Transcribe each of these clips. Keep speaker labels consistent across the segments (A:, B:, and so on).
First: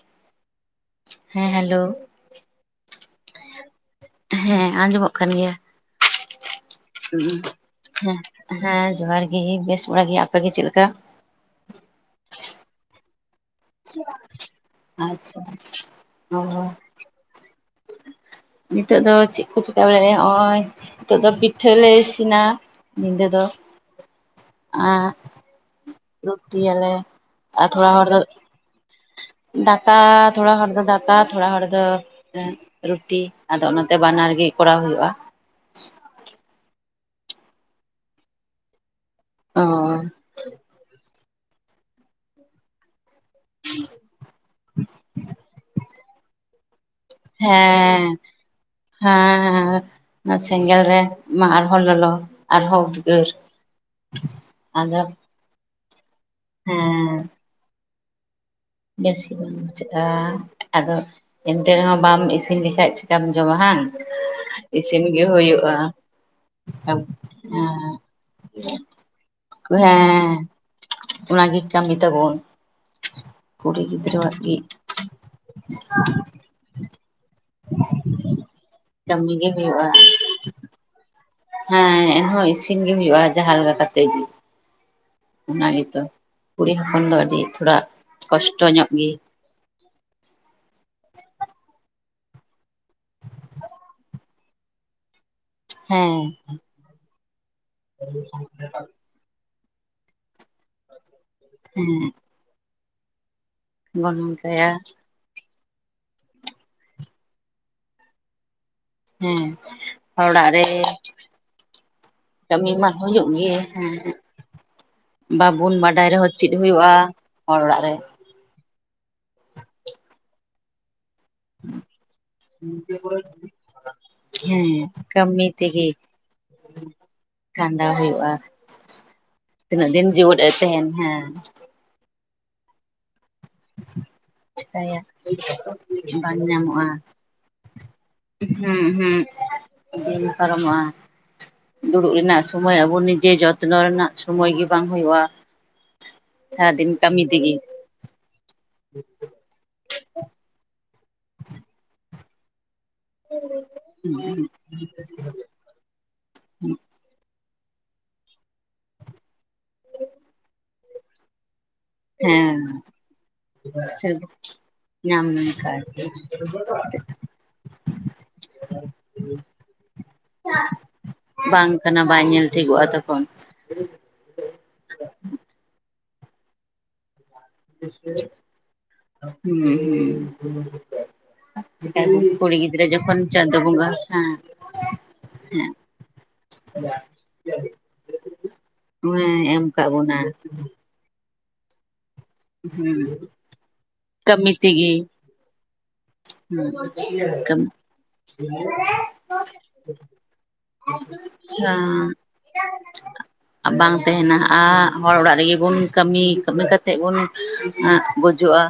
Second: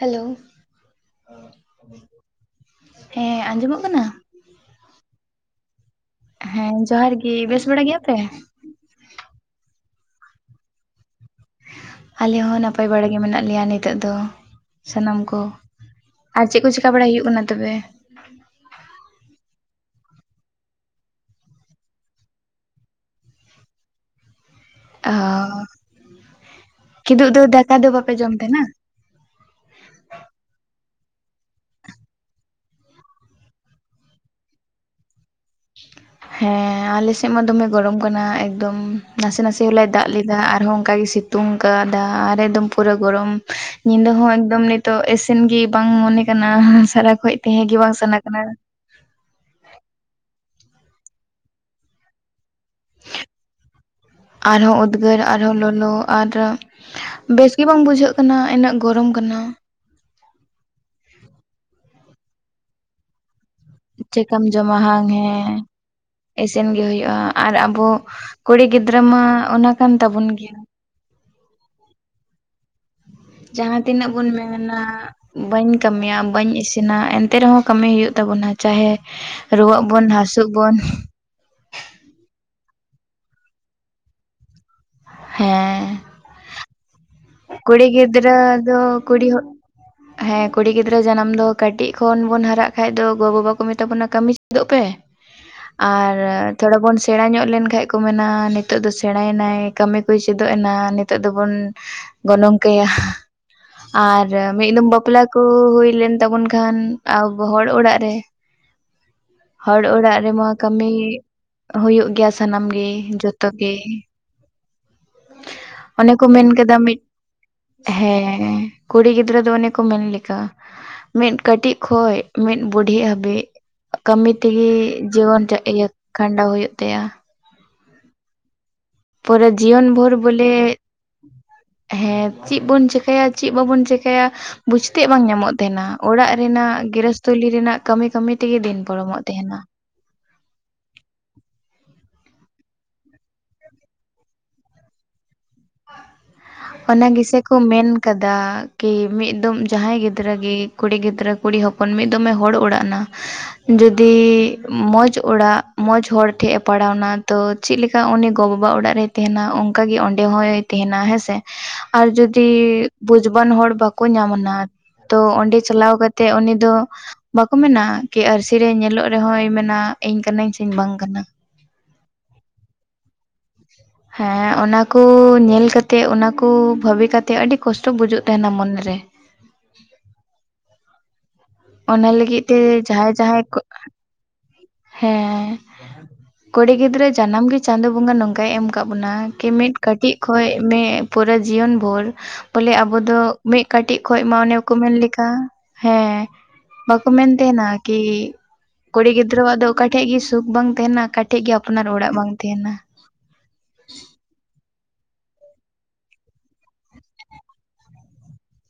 A: Hello
B: ᱦᱮᱸ hello
A: ᱦᱮᱸ ᱟᱸᱡᱚᱢᱚᱜ ᱠᱟᱱᱟ
B: ᱦᱮᱸ ᱟᱸᱡᱚᱢᱚᱜ ᱠᱟᱱ ᱜᱮᱭᱟ᱾
A: ᱦᱮᱸ ᱡᱚᱦᱟᱨ ᱜᱤ ᱵᱮᱥ ᱵᱟᱲᱟ ᱜᱮᱭᱟᱯᱮ?
B: ᱦᱮᱸ ᱦᱮᱸ ᱡᱚᱦᱟᱨ ᱜᱮ ᱵᱮᱥ ᱵᱟᱲᱟ ᱜᱮ ᱟᱯᱮ ᱜᱮ ᱪᱮᱫ ᱞᱮᱠᱟ
A: ᱟᱞᱮ ᱦᱚᱸ ᱱᱟᱯᱟᱭ ᱵᱟᱲᱟ ᱜᱮ ᱢᱮᱱᱟᱜ ᱞᱮᱭᱟ ᱱᱤᱛᱚᱜ ᱫᱚ ᱥᱟᱱᱟᱢ
B: ᱟᱪᱪᱷᱟ
A: ᱠᱚ
B: ᱚ
A: ᱟᱨ ᱪᱮᱫ ᱠᱚ ᱪᱮᱠᱟ ᱵᱟᱲᱟᱭ ᱦᱩᱭᱩᱜ ᱠᱟᱱᱟ ᱛᱚᱵᱮ
B: ᱱᱤᱛᱚᱜ ᱫᱚ ᱪᱮᱫ ᱠᱚ ᱪᱤᱠᱟᱹ ᱵᱟᱲᱟᱭᱼᱟ ᱱᱚᱜᱼᱚᱭ ᱱᱤᱛᱚᱜ ᱫᱚ ᱯᱤᱴᱷᱟᱹᱞᱮ ᱤᱥᱤᱱᱟ ᱧᱤᱫᱟᱹ ᱫᱚ ᱟᱸ
A: ᱚ
B: ᱨᱩᱴᱤᱭᱟᱞᱮ
A: ᱠᱤᱫᱩᱵ ᱫᱚ
B: ᱟᱨ
A: ᱫᱟᱠᱟ
B: ᱛᱷᱚᱲᱟ ᱦᱚᱲ
A: ᱵᱟᱯᱮ
B: ᱫᱚ
A: ᱡᱚᱢ ᱛᱟᱦᱮᱱᱟ?
B: ᱫᱟᱠᱟ ᱛᱷᱚᱲᱟ ᱦᱚᱲᱫᱚ ᱫᱟᱠᱟ ᱛᱷᱚᱲᱟ ᱦᱚᱲ ᱫᱚ ᱨᱩᱴᱤ ᱟᱫᱚ ᱚᱱᱟᱛᱮ ᱵᱟᱱᱟᱨ ᱜᱮ ᱠᱚᱨᱟᱣ ᱦᱩᱭᱩᱜᱼᱟ
A: ᱦᱮᱸ ᱟᱞᱮ ᱥᱮᱫ ᱢᱟ ᱫᱚᱢᱮ ᱜᱚᱨᱚᱢ ᱠᱟᱱᱟ ᱮᱠᱫᱚᱢ ᱱᱟᱥᱮ ᱱᱟᱥᱮ
B: ᱚ
A: ᱦᱚᱞᱲ ᱫᱟᱜ ᱞᱮᱫᱟ ᱟᱨᱦᱚᱸ ᱚᱱᱠᱟ ᱜᱮᱭ ᱥᱤᱛᱩᱝ ᱟᱠᱟᱫᱟ ᱟᱨ ᱮᱠᱫᱚᱢ ᱯᱩᱨᱟᱹ ᱜᱚᱨᱚᱢ ᱧᱤᱫᱟᱹ ᱦᱚᱸ ᱮᱠᱫᱚᱢ ᱱᱤᱛᱚᱜ ᱤᱥᱤᱱ ᱜᱤ ᱵᱟᱝ ᱢᱚᱱᱮ ᱠᱟᱱᱟ ᱥᱟᱨᱟ ᱠᱷᱚᱡ ᱛᱟᱦᱮᱸ ᱜᱮ ᱵᱟᱝ
B: ᱦᱮᱸ
A: ᱥᱟᱱᱟ ᱠᱟᱱᱟ᱾
B: ᱦᱮᱸ ᱦᱮᱸ ᱚᱱᱟ ᱥᱮᱸᱜᱮᱞ ᱨᱮ ᱢᱟ ᱟᱨᱦᱚᱸ ᱞᱚᱞᱚ ᱟᱨᱦᱚᱸ ᱩᱫᱜᱟᱹᱨ
A: ᱟᱨᱦᱚᱸ
B: ᱟᱫᱚ
A: ᱩᱫᱽᱜᱟᱹᱨ ᱟᱨᱦᱚᱸ ᱞᱚᱞᱚ ᱟᱨ
B: ᱦᱮᱸ
A: ᱵᱮᱥ ᱜᱮ ᱵᱟᱝ ᱵᱩᱡᱷᱟᱹᱜ ᱠᱟᱱᱟ ᱤᱱᱟᱹᱜ ᱜᱚᱨᱚᱢ
B: ᱵᱮᱥ ᱜᱮ
A: ᱠᱟᱱᱟ
B: ᱪᱮᱠᱟ ᱟᱫᱚ ᱮᱱᱛᱮ ᱨᱮᱦᱚᱸ ᱵᱟᱢ ᱤᱥᱤᱱ ᱞᱮᱠᱷᱟᱡ ᱪᱮᱠᱟᱢ ᱡᱚᱢᱟ ᱦᱟᱝ
A: ᱪᱮᱫᱠᱟᱢ ᱡᱚᱢ
B: ᱤᱥᱤᱱ
A: ᱦᱟᱝ
B: ᱜᱮ
A: ᱦᱮᱸ
B: ᱦᱩᱭᱩᱜᱼᱟ
A: ᱤᱥᱤᱱ ᱜᱮ
B: ᱦᱮᱸ
A: ᱦᱩᱭᱩᱜᱼᱟ ᱟᱨ ᱟᱵᱚ ᱠᱩᱲᱤ ᱜᱤᱫᱽᱨᱟᱹ ᱢᱟ ᱚᱱᱟ ᱠᱟᱱ ᱛᱟᱵᱚᱱ ᱜᱮᱭᱟ
B: ᱚᱱᱟ ᱜᱮ ᱠᱟᱹᱴᱤ ᱛᱟᱵᱚᱱ
A: ᱡᱟᱦᱟᱸ
B: ᱠᱩᱲᱤ
A: ᱛᱤᱱᱟᱹᱜ ᱵᱩᱱ
B: ᱜᱤᱫᱽᱨᱟᱹᱣᱟᱜ ᱜᱮ
A: ᱢᱮᱱᱟ ᱵᱟᱹᱧ ᱠᱟᱹᱢᱤᱭᱟ ᱵᱟᱹᱧ ᱤᱥᱤᱱᱟ ᱮᱱ ᱮᱱᱛᱮ ᱨᱮᱦᱚᱸ ᱠᱟᱹᱢᱤ ᱦᱳᱭᱳᱜ ᱛᱟᱵᱚᱱᱟ ᱪᱟᱦᱮ
B: ᱠᱟᱹᱢᱤ ᱜᱮ
A: ᱨᱩᱣᱟᱹᱜ
B: ᱦᱩᱭᱩᱜᱼᱟ
A: ᱵᱚᱱ ᱦᱟᱹᱥᱩᱜ ᱵᱚᱱ
B: ᱦᱮᱸ ᱦᱚᱸ ᱤᱥᱤᱱ ᱜᱮ ᱦᱩᱭᱩᱜᱼᱟ ᱡᱟᱦᱟᱸ ᱞᱮᱠᱟ ᱠᱟᱛᱮ ᱜᱮ ᱚᱱᱟ
A: ᱦᱮᱸ
B: ᱜᱮᱛᱚ ᱠᱩᱲᱤ ᱦᱚᱯᱚᱱ ᱫᱚ ᱟᱹᱰᱤ ᱛᱷᱚᱲᱟ
A: ᱠᱩᱲᱤ ᱜᱤᱫᱽᱨᱟᱹ
B: ᱠᱚᱥᱴᱚ ᱧᱚᱜ
A: ᱫᱚ
B: ᱜᱮ
A: ᱠᱩᱲᱤ ᱦᱚ ᱦᱮᱸ ᱠᱩᱲᱤ ᱜᱤᱫᱽᱨᱟᱹ ᱡᱟᱱᱟᱢ ᱫᱚ ᱠᱟᱹᱴᱤᱡ ᱠᱷᱚᱱ ᱵᱚᱱ ᱦᱟᱨᱟᱜ ᱠᱷᱟᱱ ᱫᱚ ᱜᱚ ᱵᱟᱵᱟ ᱠᱚ ᱢᱮᱛᱟ ᱵᱚᱱᱟ ᱠᱟᱹᱢᱤ ᱪᱮᱫᱚᱜ ᱯᱮ
B: [inaudible]
A: ᱟᱨ ᱛᱷᱚᱲᱟ ᱵᱚᱱ ᱥᱮᱬᱟ ᱧᱚᱜ ᱞᱮᱱᱠᱷᱟᱡ ᱠᱚ ᱢᱮᱱᱟ ᱱᱤᱛᱚᱜ ᱫᱚ ᱥᱮᱬᱟᱭ ᱮᱱᱟᱭ ᱠᱟᱹᱢᱤ ᱠᱚᱭ ᱪᱮᱫᱚᱜ ᱮᱱᱟ ᱱᱤᱛᱚᱜ ᱫᱚᱵᱚᱱ
B: ᱦᱮᱸ
A: ᱜᱚᱱᱚᱝ ᱠᱟᱭᱟ
B: ᱜᱚᱱ
A: ᱟᱨ
B: ᱠᱟᱭᱟ
A: ᱢᱤᱫ ᱫᱚᱢ ᱵᱟᱯᱞᱟ ᱠᱚ ᱦᱩᱭ ᱞᱮᱱ ᱛᱟᱵᱚᱱ ᱠᱷᱟᱱ ᱟᱵᱚ ᱦᱚᱲ ᱚᱲᱟᱜ ᱨᱮ
B: ᱦᱮᱸ
A: ᱦᱚᱲ ᱚᱲᱟᱜ ᱨᱮᱢᱟ ᱠᱟᱹᱢᱤ ᱦᱩᱭᱳᱜ ᱜᱮᱭᱟ ᱥᱟᱱᱟᱢ
B: ᱠᱟᱹᱢᱤ
A: ᱜᱮ
B: ᱢᱟ ᱦᱩᱭᱩᱜ
A: ᱡᱚᱛᱚ ᱜᱮ
B: ᱦᱮᱸ ᱵᱟᱵᱚᱱ ᱵᱟᱰᱟᱭ
A: ᱚᱱᱮ ᱠᱚ
B: ᱨᱮᱦᱚᱸ
A: ᱢᱮᱱ
B: ᱪᱮᱫ
A: ᱠᱮᱫᱟ ᱢᱤᱫ
B: ᱦᱩᱭᱩᱜᱼᱟ ᱦᱚᱲ ᱚᱲᱟᱜ ᱨᱮ
A: ᱦᱮᱸ ᱠᱩᱲᱤ ᱜᱤᱫᱽᱨᱟᱹ ᱫᱚ ᱚᱱᱮ ᱠᱚ ᱢᱮᱱ ᱞᱮᱠᱟ ᱢᱤᱫ ᱠᱟᱹᱴᱤᱡ ᱠᱷᱚᱡ ᱢᱤᱫ ᱵᱩᱰᱷᱤ ᱦᱟᱹᱵᱤᱡ ᱠᱟᱹᱢᱤ ᱛᱮᱜᱮ
B: ᱦᱮᱸ
A: ᱡᱤᱭᱚᱱ
B: ᱠᱟᱹᱢᱤ
A: ᱤᱭᱟᱹ
B: ᱛᱮᱜᱮ
A: ᱠᱷᱟᱸᱰᱟᱣ ᱦᱩᱭᱩᱜ ᱛᱟᱭᱟ
B: ᱠᱷᱟᱸᱰᱟᱣ ᱦᱩᱭᱩᱜᱼᱟ
A: ᱯᱩᱨᱟᱹ ᱡᱤᱭᱚᱱ
B: ᱛᱤᱱᱟᱹᱜ ᱫᱤᱱ
A: ᱵᱷᱳᱨ
B: ᱡᱮᱣᱮᱫ ᱮ
A: ᱵᱚᱞᱮ
B: ᱛᱟᱦᱮᱱ ᱦᱮᱸ
A: ᱦᱮᱸ ᱪᱮᱫ ᱵᱚᱱ ᱪᱮᱠᱟᱹᱭᱟ ᱪᱮᱫ ᱵᱟᱵᱚᱱ ᱪᱮᱠᱟᱭᱟ
B: ᱪᱤᱠᱟᱹᱭᱟ
A: ᱵᱩᱡᱽᱛᱮ ᱵᱟᱝ ᱧᱟᱢᱚᱜ ᱛᱟᱦᱮᱱᱟ ᱚᱲᱟᱜ
B: ᱵᱟᱝ
A: ᱨᱮᱱᱟᱜ
B: ᱧᱟᱢᱚᱜᱼᱟ
A: ᱜᱮᱨᱮᱥᱛᱷᱚᱞᱤ ᱨᱮᱱᱟᱜ ᱠᱟᱹᱢᱤ ᱠᱟᱹᱢᱤ ᱛᱮᱜᱮ ᱫᱤᱱ
B: ᱦᱩᱸ ᱦᱩᱸ
A: ᱯᱚᱨᱚᱢᱚᱜ ᱛᱟᱦᱮᱱᱟ᱾
B: ᱫᱤᱱ ᱯᱟᱨᱚᱢᱚᱜ ᱟ ᱫᱩᱲᱩᱵ ᱨᱮᱱᱟᱜ ᱥᱚᱢᱚᱭ ᱟᱵᱚ ᱱᱤᱡᱮ ᱡᱚᱛᱱᱚ ᱨᱮᱱᱟᱜ ᱥᱚᱢᱚᱭ ᱜᱮ ᱵᱟᱝ ᱦᱩᱭᱩᱜᱼᱟ ᱥᱟᱨᱟᱫᱤᱱ
A: ᱚᱱᱟ
B: ᱠᱟᱹᱢᱤ
A: ᱜᱮᱥᱮ
B: ᱛᱮᱜᱮ
A: ᱠᱚ ᱢᱮᱱ ᱠᱟᱫᱟ ᱠᱤ ᱢᱤᱫ ᱫᱚᱢ ᱡᱟᱦᱟᱸᱭ ᱜᱤᱫᱽᱨᱟᱹ ᱜᱮ ᱠᱩᱲᱤ ᱜᱤᱫᱽᱨᱟᱹ ᱠᱩᱲᱤ ᱦᱚᱯᱚᱱ ᱢᱤᱫ ᱫᱚᱢᱮ ᱦᱚᱲ ᱚᱲᱟᱜ ᱱᱟ ᱡᱩᱫᱤ ᱢᱚᱡᱽ ᱚᱲᱟᱜ ᱢᱚᱡᱽ ᱦᱚᱲ ᱴᱷᱮᱡ ᱮ ᱯᱟᱲᱟᱣ ᱮᱱᱟ ᱛᱚ ᱪᱮᱫ ᱞᱮᱠᱟ ᱩᱱᱤ ᱜᱚ ᱵᱟᱵᱟ ᱚᱲᱟᱜ ᱨᱮᱭ ᱛᱟᱦᱮᱱᱟ ᱚᱱᱠᱟᱜ ᱜᱮ ᱚᱸᱰᱮ ᱦᱚᱭ ᱛᱟᱦᱮᱱᱟ ᱦᱮᱸ ᱥᱮ ᱟᱨ ᱡᱩᱫᱤ
B: ᱦᱮᱸ
A: ᱵᱩᱡᱽᱵᱟᱱ ᱦᱚᱲ ᱵᱟᱠᱚ
B: ᱥᱮ
A: ᱧᱟᱢᱱᱟ ᱛᱚ
B: ᱧᱟᱢ
A: ᱚᱸᱰᱮ
B: ᱞᱮᱱᱠᱷᱟᱱ
A: ᱪᱟᱞᱟᱣ ᱠᱟᱛᱮᱜ ᱩᱱᱤ ᱫᱚ ᱵᱟᱠᱚ ᱢᱮᱱᱟ ᱠᱤ ᱟᱨᱥᱤᱨᱮᱭ ᱧᱮᱞᱚᱜ ᱨᱮᱦᱚᱸᱚᱭ ᱢᱮᱱᱟ ᱤᱧ ᱠᱟᱱᱟᱹᱧ ᱥᱮ ᱵᱟᱝ ᱠᱟᱱᱟ
B: ᱵᱟᱝ ᱠᱟᱱᱟ ᱵᱟᱭ ᱧᱮᱞ ᱴᱷᱤᱠᱚᱜᱼᱟ ᱛᱚᱠᱷᱚᱱ
A: ᱦᱮᱸ ᱚᱱᱟᱠᱩ ᱧᱮᱞ ᱠᱟᱛᱮᱜ ᱚᱱᱟᱠᱩ ᱵᱷᱟᱵᱤ ᱠᱟᱛᱮᱜ ᱟᱹᱰᱤ ᱠᱚᱥᱴᱚ ᱵᱩᱡᱩᱜ ᱛᱟᱦᱮᱱᱟ ᱢᱚᱱᱮᱨᱮ ᱚᱱᱟ
B: [unintelligible]
A: ᱞᱟᱹᱜᱤᱫ
B: ᱠᱩᱲᱤ
A: ᱛᱮ
B: ᱜᱤᱫᱽᱨᱟᱹ
A: ᱡᱟᱦᱟᱸᱭ
B: ᱡᱚᱠᱷᱚᱱ
A: ᱡᱟᱦᱟᱸᱭ
B: ᱪᱟᱸᱫᱳ
A: ᱠᱚ
B: ᱵᱚᱸᱜᱟ ᱦᱮᱸ
A: ᱦᱮᱸ ᱠᱩᱲᱤ ᱜᱤᱫᱽᱨᱟᱹ ᱡᱟᱱᱟᱢ ᱜᱮ ᱪᱟᱸᱫᱚ ᱵᱚᱸᱜᱟ ᱱᱚᱝᱠᱟᱭ ᱮᱢ ᱟᱠᱟᱫ ᱵᱚᱱᱟ
B: ᱦᱮᱸ
A: ᱠᱤ
B: ᱮᱢ
A: ᱢᱤᱫ
B: ᱠᱟᱜ
A: ᱠᱟᱹᱴᱤᱡ
B: ᱵᱚᱱᱟ
A: ᱠᱷᱚᱱ ᱢᱤᱫ ᱯᱩᱨᱟᱹ ᱡᱤᱭᱚᱱ ᱵᱷᱳᱨ ᱵᱚᱞᱮ ᱟᱵᱚ
B: ᱦᱩᱸ
A: ᱫᱚ ᱢᱤᱫ ᱠᱟᱹᱴᱤᱡ ᱠᱷᱚᱱ ᱢᱟ
B: ᱠᱟᱹᱢᱤ
A: ᱚᱱᱮ ᱠᱚ ᱢᱮᱱ
B: ᱛᱮᱜᱮ
A: ᱞᱮᱠᱟ ᱦᱮᱸ
B: ᱦᱩᱸ
A: ᱵᱟᱠᱚ ᱢᱮᱱᱛᱮᱱᱟ
B: ᱠᱟᱹᱢᱤ
A: ᱠᱤ ᱠᱩᱲᱤ ᱜᱤᱫᱨᱟᱹ ᱜᱤᱫᱽᱨᱟᱹᱣᱟᱜ ᱫᱚ ᱚᱠᱟᱴᱷᱮᱡ ᱜᱮ ᱥᱩᱠ ᱵᱟᱝ ᱛᱟᱦᱮᱱᱟ ᱚᱠᱟ ᱴᱷᱮᱡ ᱜᱮ ᱟᱯᱱᱟᱨ ᱚᱲᱟᱜ
B: ᱦᱮᱸ
A: ᱵᱟᱝ ᱛᱟᱦᱮᱱᱟ
B: ᱵᱟᱝ ᱛᱟᱦᱮᱱᱟᱼᱟ ᱦᱚᱲ ᱚᱲᱟᱜ ᱨᱮᱜᱮ ᱵᱚᱱ ᱠᱟᱹᱢᱤ ᱠᱟᱹᱢᱤ ᱠᱟᱛᱮᱫ ᱵᱚᱱ ᱱᱟᱜ ᱵᱩᱡᱩᱜᱼᱟ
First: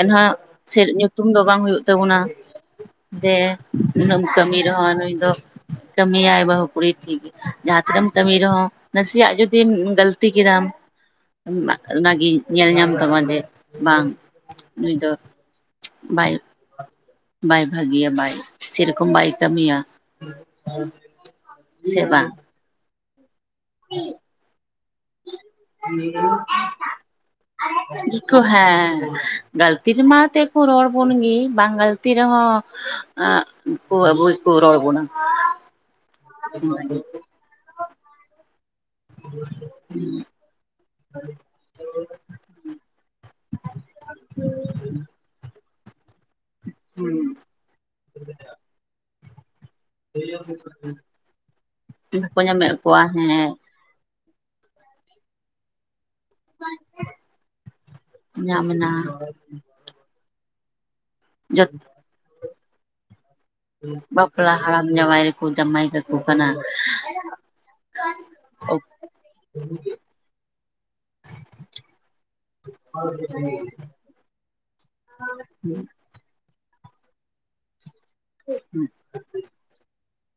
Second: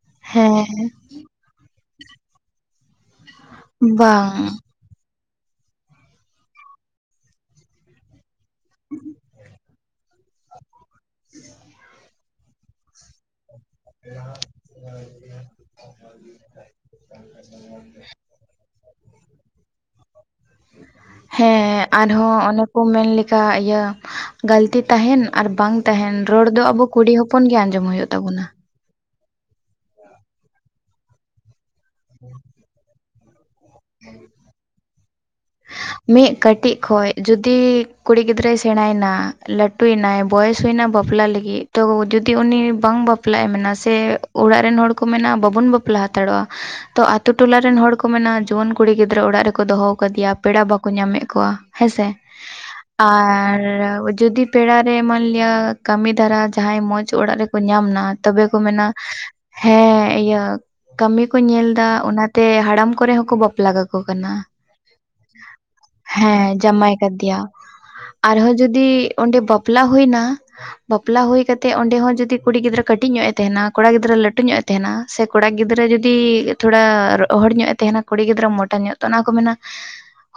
B: ᱮᱱᱦᱚᱸ
A: ᱦᱮᱸ
B: ᱥᱮᱫ [unintelligible] ᱧᱩᱛᱩᱢ ᱫᱚ ᱵᱟᱝ ᱦᱩᱭᱩᱜ ᱛᱟᱵᱚᱱᱟ ᱡᱮ ᱱᱩᱱᱟᱹᱝ
A: ᱵᱟᱝ
B: ᱠᱟᱹᱢᱤ ᱨᱮᱦᱚᱸ ᱱᱩᱭ ᱫᱚ ᱠᱟᱹᱢᱤᱭᱟᱭ ᱵᱟᱹᱦᱩ ᱠᱩᱲᱤ ᱴᱷᱤᱠ ᱜᱮᱭᱟ ᱡᱟᱦᱟᱸ ᱛᱤᱱᱟᱹᱜᱮᱢ ᱠᱟᱹᱢᱤ ᱨᱮᱦᱚᱸ ᱱᱟᱥᱮᱭᱟᱜ ᱡᱩᱫᱤᱢ ᱜᱟᱹᱞᱛᱤ ᱛᱤ ᱠᱮᱫᱟᱢ ᱚᱱᱟᱜᱮ ᱧᱮᱞ ᱧᱟᱢ ᱛᱟᱢᱟ ᱡᱮ ᱵᱟᱝ ᱾ ᱱᱩᱭ ᱫᱚ [inaudible] ᱵᱟᱭ ᱾ ᱵᱟᱭ ᱵᱷᱟᱹᱜᱤᱭᱟ ᱵᱟᱭ ᱥᱮᱨᱚᱠᱚᱢ ᱵᱟᱭ ᱠᱟᱹᱢᱤᱭᱟ ᱾
A: ᱦᱮᱸ ᱟᱨᱦᱚᱸ ᱚᱱᱮ ᱠᱚ ᱢᱮᱱ ᱞᱮᱠᱟ ᱤᱭᱟᱹ ᱜᱟᱹᱞᱛᱤ ᱛᱟᱦᱮᱸᱱ ᱟᱨ ᱵᱟᱝ ᱛᱟᱦᱮᱸᱱ ᱨᱚᱲ ᱫᱚ ᱟᱵᱚ ᱠᱩᱲᱤ ᱦᱚᱯᱚᱱ ᱜᱮ ᱟᱸᱡᱚᱢ ᱦᱩᱭᱩᱜ
B: ᱜᱮᱠᱚ
A: ᱛᱟᱵᱚᱱᱟ ᱾
B: ᱦᱮᱸ ᱜᱟᱹᱞᱛᱤ ᱨᱮᱢᱟ ᱛᱮ ᱠᱚ ᱨᱚᱲ ᱵᱚᱱ ᱜᱤ ᱵᱟᱝ ᱜᱟᱹᱞᱛᱤ ᱨᱮᱦᱚᱸ ᱟ ᱩᱱᱠᱩ ᱦᱚᱸ ᱟᱵᱚ ᱜᱮᱠᱚ ᱨᱚᱲ ᱵᱚᱱᱟ ᱾
A: ᱢᱤᱫ ᱠᱟᱹᱴᱤᱡ ᱠᱷᱚᱱ ᱡᱩᱫᱤ ᱠᱩᱲᱤ ᱜᱤᱫᱽᱨᱟᱹᱭ ᱥᱮ ᱥᱮᱬᱟᱭᱮᱱᱟ ᱞᱟᱹᱴᱩᱭᱮᱱᱟᱭ ᱵᱚᱭᱮᱥ ᱦᱩᱭᱱᱟ ᱵᱟᱯᱞᱟ ᱞᱟᱹᱜᱤᱫ ᱛᱚ ᱡᱩᱫᱤ ᱩᱱᱤ ᱵᱟᱝ ᱵᱟᱯᱞᱟᱜ ᱮ ᱢᱮᱱᱟ ᱥᱮ ᱚᱲᱟᱜ ᱨᱤᱱ ᱦᱚᱲ ᱠᱚ ᱢᱮᱱᱟ ᱵᱟᱵᱚᱱ ᱵᱟᱯᱞᱟ ᱦᱟᱛᱟᱲᱚᱜᱼᱟ ᱾ ᱛᱚ
B: ᱦᱩᱸ
A: ᱟᱹᱛᱩ ᱴᱚᱞᱟ ᱨᱤᱱ ᱦᱚᱲ ᱠᱚ ᱢᱮᱱᱟ ᱡᱩᱣᱟᱹᱱ ᱠᱩᱲᱤ ᱜᱤᱫᱽᱨᱟᱹ ᱚᱲᱟᱜ ᱨᱮᱠᱚ ᱫᱚᱦᱚᱣᱟᱠᱟᱫᱮᱭᱟ ᱯᱮᱲᱟ ᱵᱟᱠᱚ ᱧᱟᱢᱮᱫ ᱠᱚᱣᱟ ᱦᱮᱸᱥᱮ
B: ᱵᱟᱠᱚ ᱧᱟᱢᱮᱫ ᱠᱚᱣᱟ ᱦᱮᱸ
A: ᱟᱨ ᱡᱩᱫᱤ ᱯᱮᱲᱟ ᱨᱮ ᱢᱟᱹᱱ ᱞᱮᱭᱟ ᱠᱟᱹᱢᱤ ᱫᱷᱟᱨᱟ ᱡᱟᱦᱟᱭ ᱢᱚᱡᱽ ᱚᱲᱟᱜ ᱨᱮᱠᱚ ᱧᱟᱢ ᱱᱟ ᱛᱚᱵᱮ ᱠᱚ
B: ᱧᱟᱢ
A: ᱢᱮᱱᱟ
B: ᱮᱱᱟ
A: ᱦᱮᱸ ᱤᱭᱟᱹ ᱠᱟᱹᱢᱤ ᱠᱚ ᱧᱮᱞ
B: ᱡᱚᱛ
A: ᱫᱟ ᱚᱱᱟᱛᱮ ᱦᱟᱲᱟᱢ ᱠᱚᱨᱮ ᱦᱚᱸᱠᱚ ᱵᱟᱯᱞᱟ ᱠᱟᱠᱚ ᱠᱟᱱᱟ
B: ᱵᱟᱯᱞᱟ ᱦᱟᱲᱟᱢ ᱡᱟᱶᱟᱭ ᱨᱮᱠᱚ ᱡᱟᱶᱟᱭ ᱠᱟᱠᱚ ᱠᱟᱱᱟ
A: ᱦᱮᱸ
B: ᱾
A: ᱡᱟᱢᱟᱭ ᱠᱟᱫᱮᱭᱟ ᱟᱨᱦᱚᱸ ᱡᱚᱫᱤ ᱚᱸᱰᱮ ᱵᱟᱯᱞᱟ ᱦᱩᱭᱱᱟ ᱵᱟᱯᱞᱟ ᱦᱩᱭ ᱠᱟᱛᱮᱜ ᱚᱸᱰᱮ ᱦᱚᱸ ᱡᱩᱫᱤ ᱠᱩᱲᱤ ᱜᱤᱫᱽᱨᱟᱹ ᱠᱟᱹᱴᱤᱡ ᱧᱚᱜ ᱮ ᱛᱟᱦᱮᱸᱱᱟ ᱠᱚᱲᱟ ᱜᱤᱫᱽᱨᱟᱹ ᱞᱟᱹᱴᱩ ᱧᱚᱜ ᱮ ᱛᱟᱦᱮᱸᱱᱟ ᱥᱮ ᱠᱚᱲᱟ ᱜᱤᱫᱽᱟᱹ ᱡᱩᱫᱤ ᱡᱩᱫᱤ ᱛᱷᱚᱲᱟ ᱨᱚᱦᱚᱲ ᱧᱚᱜ ᱮ ᱛᱟᱦᱮᱸᱱᱟ ᱠᱩᱲᱤ ᱜᱤᱫᱽᱨᱟᱹ ᱢᱚᱴᱟ ᱧᱚᱜ ᱛᱚ ᱚᱱᱟ ᱠᱚ ᱢᱮᱱᱟ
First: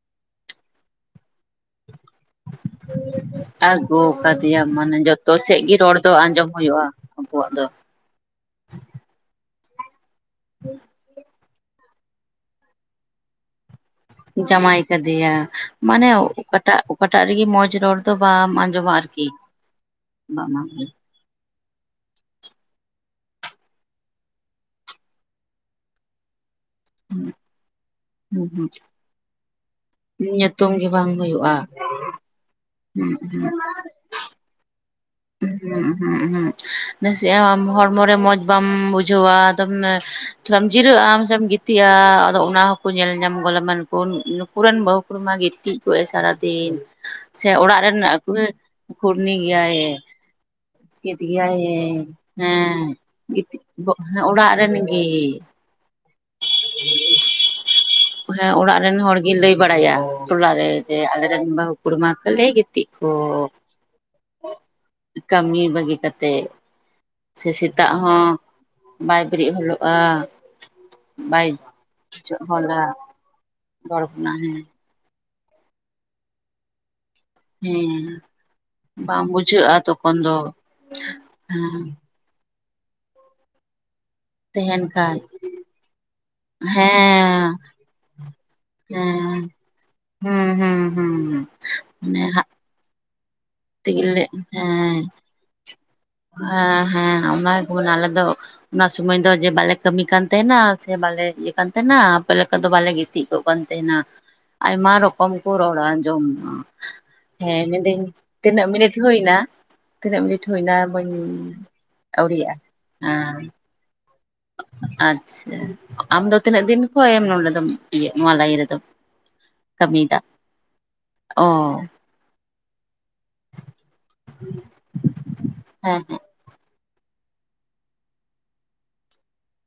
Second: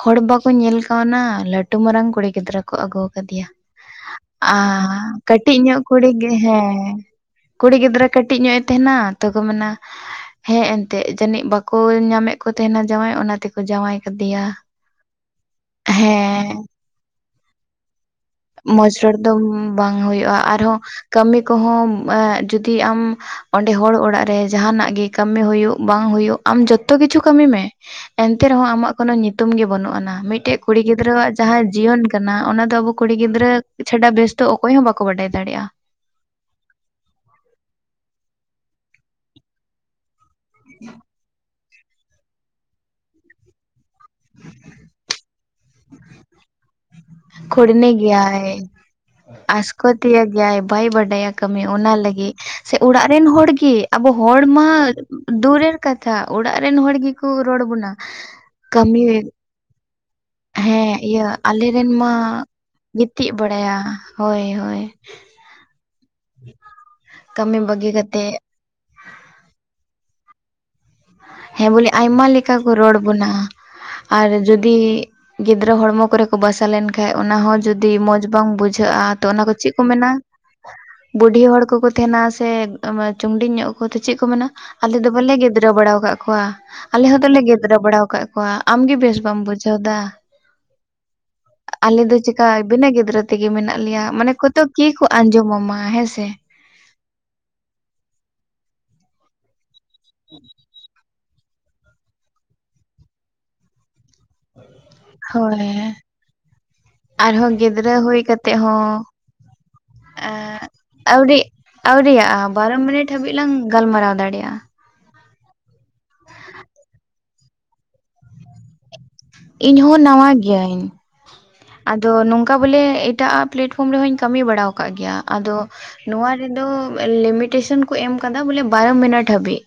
A: ᱦᱚᱲ ᱵᱟᱠᱚ ᱧᱮᱞ ᱠᱟᱣᱱᱟ ᱞᱟᱹᱴᱩ ᱢᱟᱨᱟᱝ ᱠᱩᱲᱤ ᱜᱤᱫᱽᱨᱟᱹ ᱠᱚ ᱟᱹᱜᱩ ᱠᱟᱫᱮᱭᱟ
B: ᱟᱹᱜᱩ ᱠᱟᱫᱮᱭᱟᱢ ᱢᱟᱱᱮ
A: ᱟᱨ
B: ᱡᱚᱛᱚ
A: ᱠᱟᱹᱴᱤᱡ
B: ᱥᱮᱫ ᱜᱮ
A: ᱧᱚᱜ
B: ᱨᱚᱲ
A: ᱠᱩᱲᱤ
B: ᱫᱚ
A: ᱜᱮ
B: ᱟᱸᱡᱚᱢ ᱦᱩᱭᱩᱜᱼᱟ
A: ᱦᱮᱸ
B: ᱾ ᱩᱱᱠᱩᱣᱟᱜ ᱫᱚ
A: ᱠᱩᱲᱤ ᱜᱤᱫᱽᱨᱟᱹ ᱠᱟᱹᱴᱤᱡ ᱧᱚᱜ ᱮ ᱛᱟᱦᱮᱸᱱᱟ ᱛᱚ ᱠᱚ ᱢᱮᱱᱟ ᱦᱮᱸ ᱮᱱᱛᱮᱫ ᱡᱟᱹᱱᱤᱡ ᱵᱟᱠᱚ ᱠᱚ ᱧᱟᱢᱮᱫ ᱠᱚ ᱛᱟᱦᱮᱸᱱᱟ ᱡᱟᱶᱟᱭ ᱚᱱᱟᱛᱮᱠᱚ ᱡᱟᱶᱟᱭ ᱠᱟᱫᱮᱭᱟ ᱾
B: ᱡᱟᱶᱟᱭ ᱠᱟᱫᱮᱭᱟ ᱢᱟᱱᱮ ᱚᱠᱟᱴᱟᱜ ᱚᱠᱟᱴᱟᱜ ᱨᱮᱜᱮ ᱢᱚᱡᱽ ᱨᱚᱲ ᱫᱚ ᱵᱟᱢ
A: ᱢᱚᱡᱽ
B: ᱟᱸᱡᱚᱢᱟ
A: ᱨᱚᱲ
B: ᱟᱨᱠᱤ
A: ᱫᱚ ᱵᱟᱝ ᱦᱩᱭᱩᱜᱼᱟ
B: ᱵᱟᱢ
A: ᱟᱨᱦᱚᱸ
B: ᱟᱸᱡᱚᱢᱟ
A: ᱠᱟᱹᱢᱤ ᱠᱚᱦᱚᱸ ᱮ ᱡᱩᱫᱤ ᱟᱢ ᱚᱸᱰᱮ ᱦᱚᱲ ᱚᱲᱟᱜ ᱨᱮ ᱡᱟᱦᱟᱱᱟᱜ ᱜᱮ ᱠᱟᱹᱢᱤ ᱦᱩᱭᱩᱜ ᱵᱟᱝ ᱦᱩᱭᱩᱜ ᱟᱢ ᱡᱚᱛᱚ ᱠᱤᱪᱷᱩ ᱠᱟᱹᱢᱤ ᱢᱮ ᱮᱱᱛᱮ
B: ᱦᱩᱸ ᱦᱩᱸ
A: ᱨᱮᱦᱚᱸ ᱟᱢᱟᱜ ᱠᱚᱱᱚ ᱧᱩᱛᱩᱢ ᱜᱮ ᱵᱟᱹᱱᱩᱜ ᱟᱱ ᱾ ᱢᱤᱫᱴᱮᱡ
B: ᱧᱩᱛᱩᱢ
A: ᱠᱩᱲᱤ
B: ᱜᱮ ᱵᱟᱝ
A: ᱜᱤᱫᱽᱨᱟᱹᱣᱟᱜ
B: ᱦᱩᱭᱩᱜᱼᱟ
A: ᱡᱟᱦᱟ ᱡᱤᱭᱚᱱ ᱠᱟᱱᱟ ᱚᱱᱟ ᱫᱚ ᱟᱵᱚ
B: ᱦᱩᱸ
A: ᱠᱩᱲᱤ
B: ᱦᱩᱸ
A: ᱜᱤᱫᱽᱨᱟᱹ ᱪᱷᱟᱰᱟ ᱵᱮᱥ ᱛᱚ ᱚᱠᱚᱭ ᱦᱚᱸ ᱵᱟᱠᱚ ᱵᱟᱰᱟᱭ ᱫᱟᱲᱮᱭᱟᱜᱼᱟ ᱾
B: ᱦᱩᱸ ᱦᱩᱸ ᱦᱩᱸ ᱱᱟᱥᱮᱭᱟᱜ ᱟᱢ ᱦᱚᱲᱢᱚᱨᱮ ᱢᱚᱡᱽ ᱵᱟᱢ ᱵᱩᱡᱷᱟᱹᱣᱟ [unintelligible] ᱛᱷᱚᱲᱟᱢ ᱡᱤᱨᱟᱹᱜ ᱟᱢ ᱥᱮ ᱜᱤᱛᱤᱡ [unintelligible] ᱜᱤᱛᱤᱡᱼᱟ ᱟᱫᱚ ᱚᱱᱟ ᱦᱚᱸᱠᱚ ᱧᱮᱞ ᱧᱟᱢ ᱜᱚᱫᱟ ᱡᱮ ᱱᱩᱠᱩ ᱨᱮᱱ ᱵᱟᱹᱦᱩ ᱠᱩᱲᱤᱢᱟ ᱜᱤᱛᱤᱡ ᱠᱚᱜ ᱮ ᱥᱟᱨᱟᱫᱤᱱ ᱾
A: ᱠᱷᱳᱲᱱᱮ ᱜᱤᱭᱟ ᱦᱮ
B: ᱠᱷᱩᱲᱱᱤ ᱜᱮᱭᱟᱭ
A: ᱟᱡᱽᱠᱚ ᱫᱤᱭᱟ ᱜᱭᱟ ᱦᱮ ᱾ ᱵᱟᱭ
B: ᱥᱠᱤᱛ
A: ᱵᱟᱰᱟᱭᱟ
B: ᱜᱮᱭᱟᱭ
A: ᱠᱟᱹᱢᱤ ᱚᱱᱟ ᱞᱟᱹᱜᱤᱫ ᱥᱮ
B: ᱦᱮᱸ
A: ᱚᱲᱟᱜ ᱨᱮᱱ ᱦᱚᱲ
B: ᱜᱤᱛᱤᱡ
A: ᱜᱮ ᱟᱵᱚ
B: ᱦᱮᱸ
A: ᱦᱚᱲ
B: ᱚᱲᱟᱜ
A: ᱢᱟ
B: ᱨᱮᱱ ᱜᱮ
A: ᱫᱩᱨ ᱨᱮᱱ ᱠᱟᱛᱷᱟ ᱚᱲᱟᱜ ᱨᱮᱱ ᱦᱚᱲ ᱜᱮᱠᱚ ᱨᱚᱲ ᱵᱚᱱᱟ ᱠᱟᱹᱢᱤ ᱨᱮ
B: ᱵᱟᱰᱟᱭᱟ ᱴᱚᱞᱟᱨᱮ ᱡᱮ ᱟᱞᱮᱨᱮᱱ ᱵᱟᱹᱦᱩ ᱠᱩᱲᱤ ᱢᱟ ᱠᱷᱟᱹᱞᱤ ᱜᱤᱛᱤᱡ ᱠᱚ [unintelligible]
A: [unintelligible] ᱦᱳᱭ ᱦᱳᱭ
B: ᱠᱟᱹᱢᱤ ᱵᱟᱹᱜᱤ ᱠᱟᱛᱮᱫ ᱥᱮ
A: ᱠᱟᱹᱢᱤ ᱵᱟᱹᱜᱤ
B: ᱥᱮᱛᱟᱜ ᱦᱚᱸ
A: ᱠᱟᱛᱮᱜ
B: ᱵᱟᱭ ᱵᱮᱨᱮᱫ ᱦᱚᱞᱚᱜᱼᱟ ᱾ [unintelligible]
A: ᱦᱮᱸ ᱵᱚᱞᱮ ᱟᱭᱢᱟ ᱞᱮᱠᱟ ᱠᱚ ᱨᱚᱲ ᱵᱚᱱᱟ ᱟᱨ
B: ᱵᱟᱲᱜᱩᱱᱟ ᱦᱮᱸ
A: ᱡᱩᱫᱤ ᱜᱤᱫᱽᱨᱟᱹ ᱦᱚᱲᱢᱚ ᱠᱚᱨᱮ ᱠᱚ ᱵᱟᱥᱟ ᱞᱮᱱ ᱦᱮ ᱚᱱᱟ ᱦᱚᱸ ᱡᱩᱫᱤ
B: ᱦᱮᱸ
A: ᱢᱚᱡᱽ ᱵᱟᱝ ᱵᱩᱡᱷᱟᱹᱜᱼᱟ ᱛᱚ
B: ᱵᱟᱝ
A: ᱚᱱᱟ ᱠᱚ ᱪᱮᱫ
B: ᱵᱩᱡᱷᱟᱹᱜᱼᱟ
A: ᱠᱚ ᱢᱮᱱᱟ?
B: ᱛᱚᱠᱷᱚᱱ ᱫᱚ
A: ᱵᱩᱰᱷᱤ ᱦᱚᱲ
B: ᱦᱮᱸ
A: ᱠᱚᱠᱚ ᱛᱟᱦᱮᱸᱱᱟ ᱥᱮ [unintelligible] ᱪᱩᱝᱰᱤᱝ ᱧᱚᱜ ᱠᱚ ᱪᱮᱫ ᱠᱚ ᱢᱮᱱᱟ
B: ᱛᱟᱦᱮᱱ
A: ᱟᱞᱮ ᱫᱚ
B: ᱠᱷᱟᱡ
A: ᱵᱟᱞᱮ ᱜᱤᱫᱽᱨᱟᱹ ᱵᱟᱲᱟᱣ ᱟᱠᱟᱫ ᱠᱚᱣᱟ ᱾ ᱟᱞᱮ ᱦᱚᱸᱛᱚᱞᱮ
B: ᱦᱮᱸ
A: ᱜᱤᱫᱽᱨᱟᱹ ᱵᱟᱲᱟ ᱟᱠᱟᱫ ᱠᱚᱣᱟ ᱟᱢᱜᱮ ᱵᱮᱥ ᱵᱟᱢ
B: ᱦᱮᱸ
A: ᱵᱩᱡᱷᱟᱹᱣ ᱫᱟ ᱾
B: ᱦᱩᱸ ᱦᱩᱸ ᱦᱩᱸ
A: ᱟᱞᱮ ᱫᱚ
B: ᱢᱟᱱᱮ ᱦᱟᱜ
A: ᱪᱮᱠᱟ ᱵᱤᱱᱟᱹ ᱜᱤᱫᱽᱨᱟᱹ ᱛᱮᱜᱮ ᱢᱮᱱᱟᱜ ᱞᱮᱭᱟ
B: ᱛᱮᱜᱮᱞᱮ
A: ᱢᱟᱱᱮ ᱠᱚᱭᱛᱚ
B: ᱦᱮᱸ
A: ᱠᱤᱠᱚ ᱟᱸᱡᱚᱢᱢᱟ ᱦᱮᱸᱥᱮ
B: ᱦᱮᱸ ᱦᱮᱸ ᱚᱱᱟ ᱟᱞᱮ ᱫᱚ ᱚᱱᱟ ᱥᱩᱚᱢᱟᱹᱭ ᱫᱚ ᱡᱮ ᱵᱟᱞᱮ ᱠᱟᱹᱢᱤ ᱠᱟᱱ ᱛᱟᱦᱮᱱᱟ ᱥᱮ ᱵᱟᱞᱮ ᱤᱭᱟᱹ ᱠᱟᱱ ᱛᱟᱦᱮᱱᱟ ᱟᱯᱮ ᱞᱮᱠᱟ ᱫᱚ ᱵᱟᱞᱮ ᱜᱤᱛᱤᱡ ᱠᱚᱜ ᱠᱟᱱ ᱛᱟᱦᱮᱱᱟ ᱾ ᱟᱭᱢᱟ ᱨᱚᱠᱚᱢ ᱠᱚ
A: ᱦᱳᱭ
B: ᱨᱚᱲᱟ ᱟᱸᱡᱚᱢᱟ ᱾
A: ᱟᱨᱦᱚᱸ
B: ᱦᱮᱸ
A: ᱜᱤᱫᱽᱨᱟᱹ
B: ᱢᱮᱱᱫᱟᱹᱧ
A: ᱦᱩᱭ ᱠᱟᱛᱮᱜ
B: ᱛᱤᱱᱟᱹᱜ ᱢᱤᱱᱤᱴ
A: ᱦᱚᱸ
B: ᱦᱩᱭᱮᱱᱟ ᱛᱤᱱᱟᱹᱜ ᱢᱤᱱᱤᱴ
A: ᱮᱸ
B: ᱦᱩᱭᱱᱟ ᱾
A: ᱟᱹᱣᱨᱤ ᱟᱹᱣᱨᱤᱭᱟᱜᱼᱟ ᱵᱟᱨᱚ ᱢᱤᱱᱤᱴ ᱦᱟᱹᱵᱤᱡ ᱞᱟᱝ ᱜᱟᱞᱢᱟᱨᱟᱣ ᱫᱟᱲᱮᱭᱟᱜᱼᱟ ᱾
B: ᱟᱪᱷᱟ ᱟᱢ ᱫᱚ ᱛᱤᱱᱟᱹᱜ ᱫᱤᱱ ᱠᱷᱚᱱ ᱱᱚᱰᱮ ᱫᱚᱢᱭ ᱱᱚᱣᱟ ᱞᱟᱹᱭ ᱨᱮᱫᱚ
A: ᱤᱧ ᱦᱚᱸ ᱱᱟᱣᱟ ᱜᱤᱭᱟᱹᱧ
B: ᱚ
A: ᱟᱫᱚ ᱱᱚᱝᱠᱟ ᱵᱚᱞᱮ ᱮᱴᱟᱜ ᱟᱜ ᱯᱞᱮᱴᱯᱷᱚᱨᱚᱢ ᱨᱮᱦᱚᱧ ᱠᱟᱹᱢᱤ ᱵᱟᱲ ᱟᱠᱟᱫ ᱜᱮᱭᱟ ᱟᱫᱚ
B: ᱦᱮᱸ ᱦᱮᱸ
A: ᱱᱚᱣᱟ ᱞᱤᱢᱤᱴᱮᱥᱚᱱ ᱠᱚ ᱮᱢ ᱟᱠᱟᱫᱟ ᱵᱚᱞᱮ ᱵᱟᱨᱚ ᱢᱤᱱᱤᱴ ᱦᱟᱹᱵᱤᱡ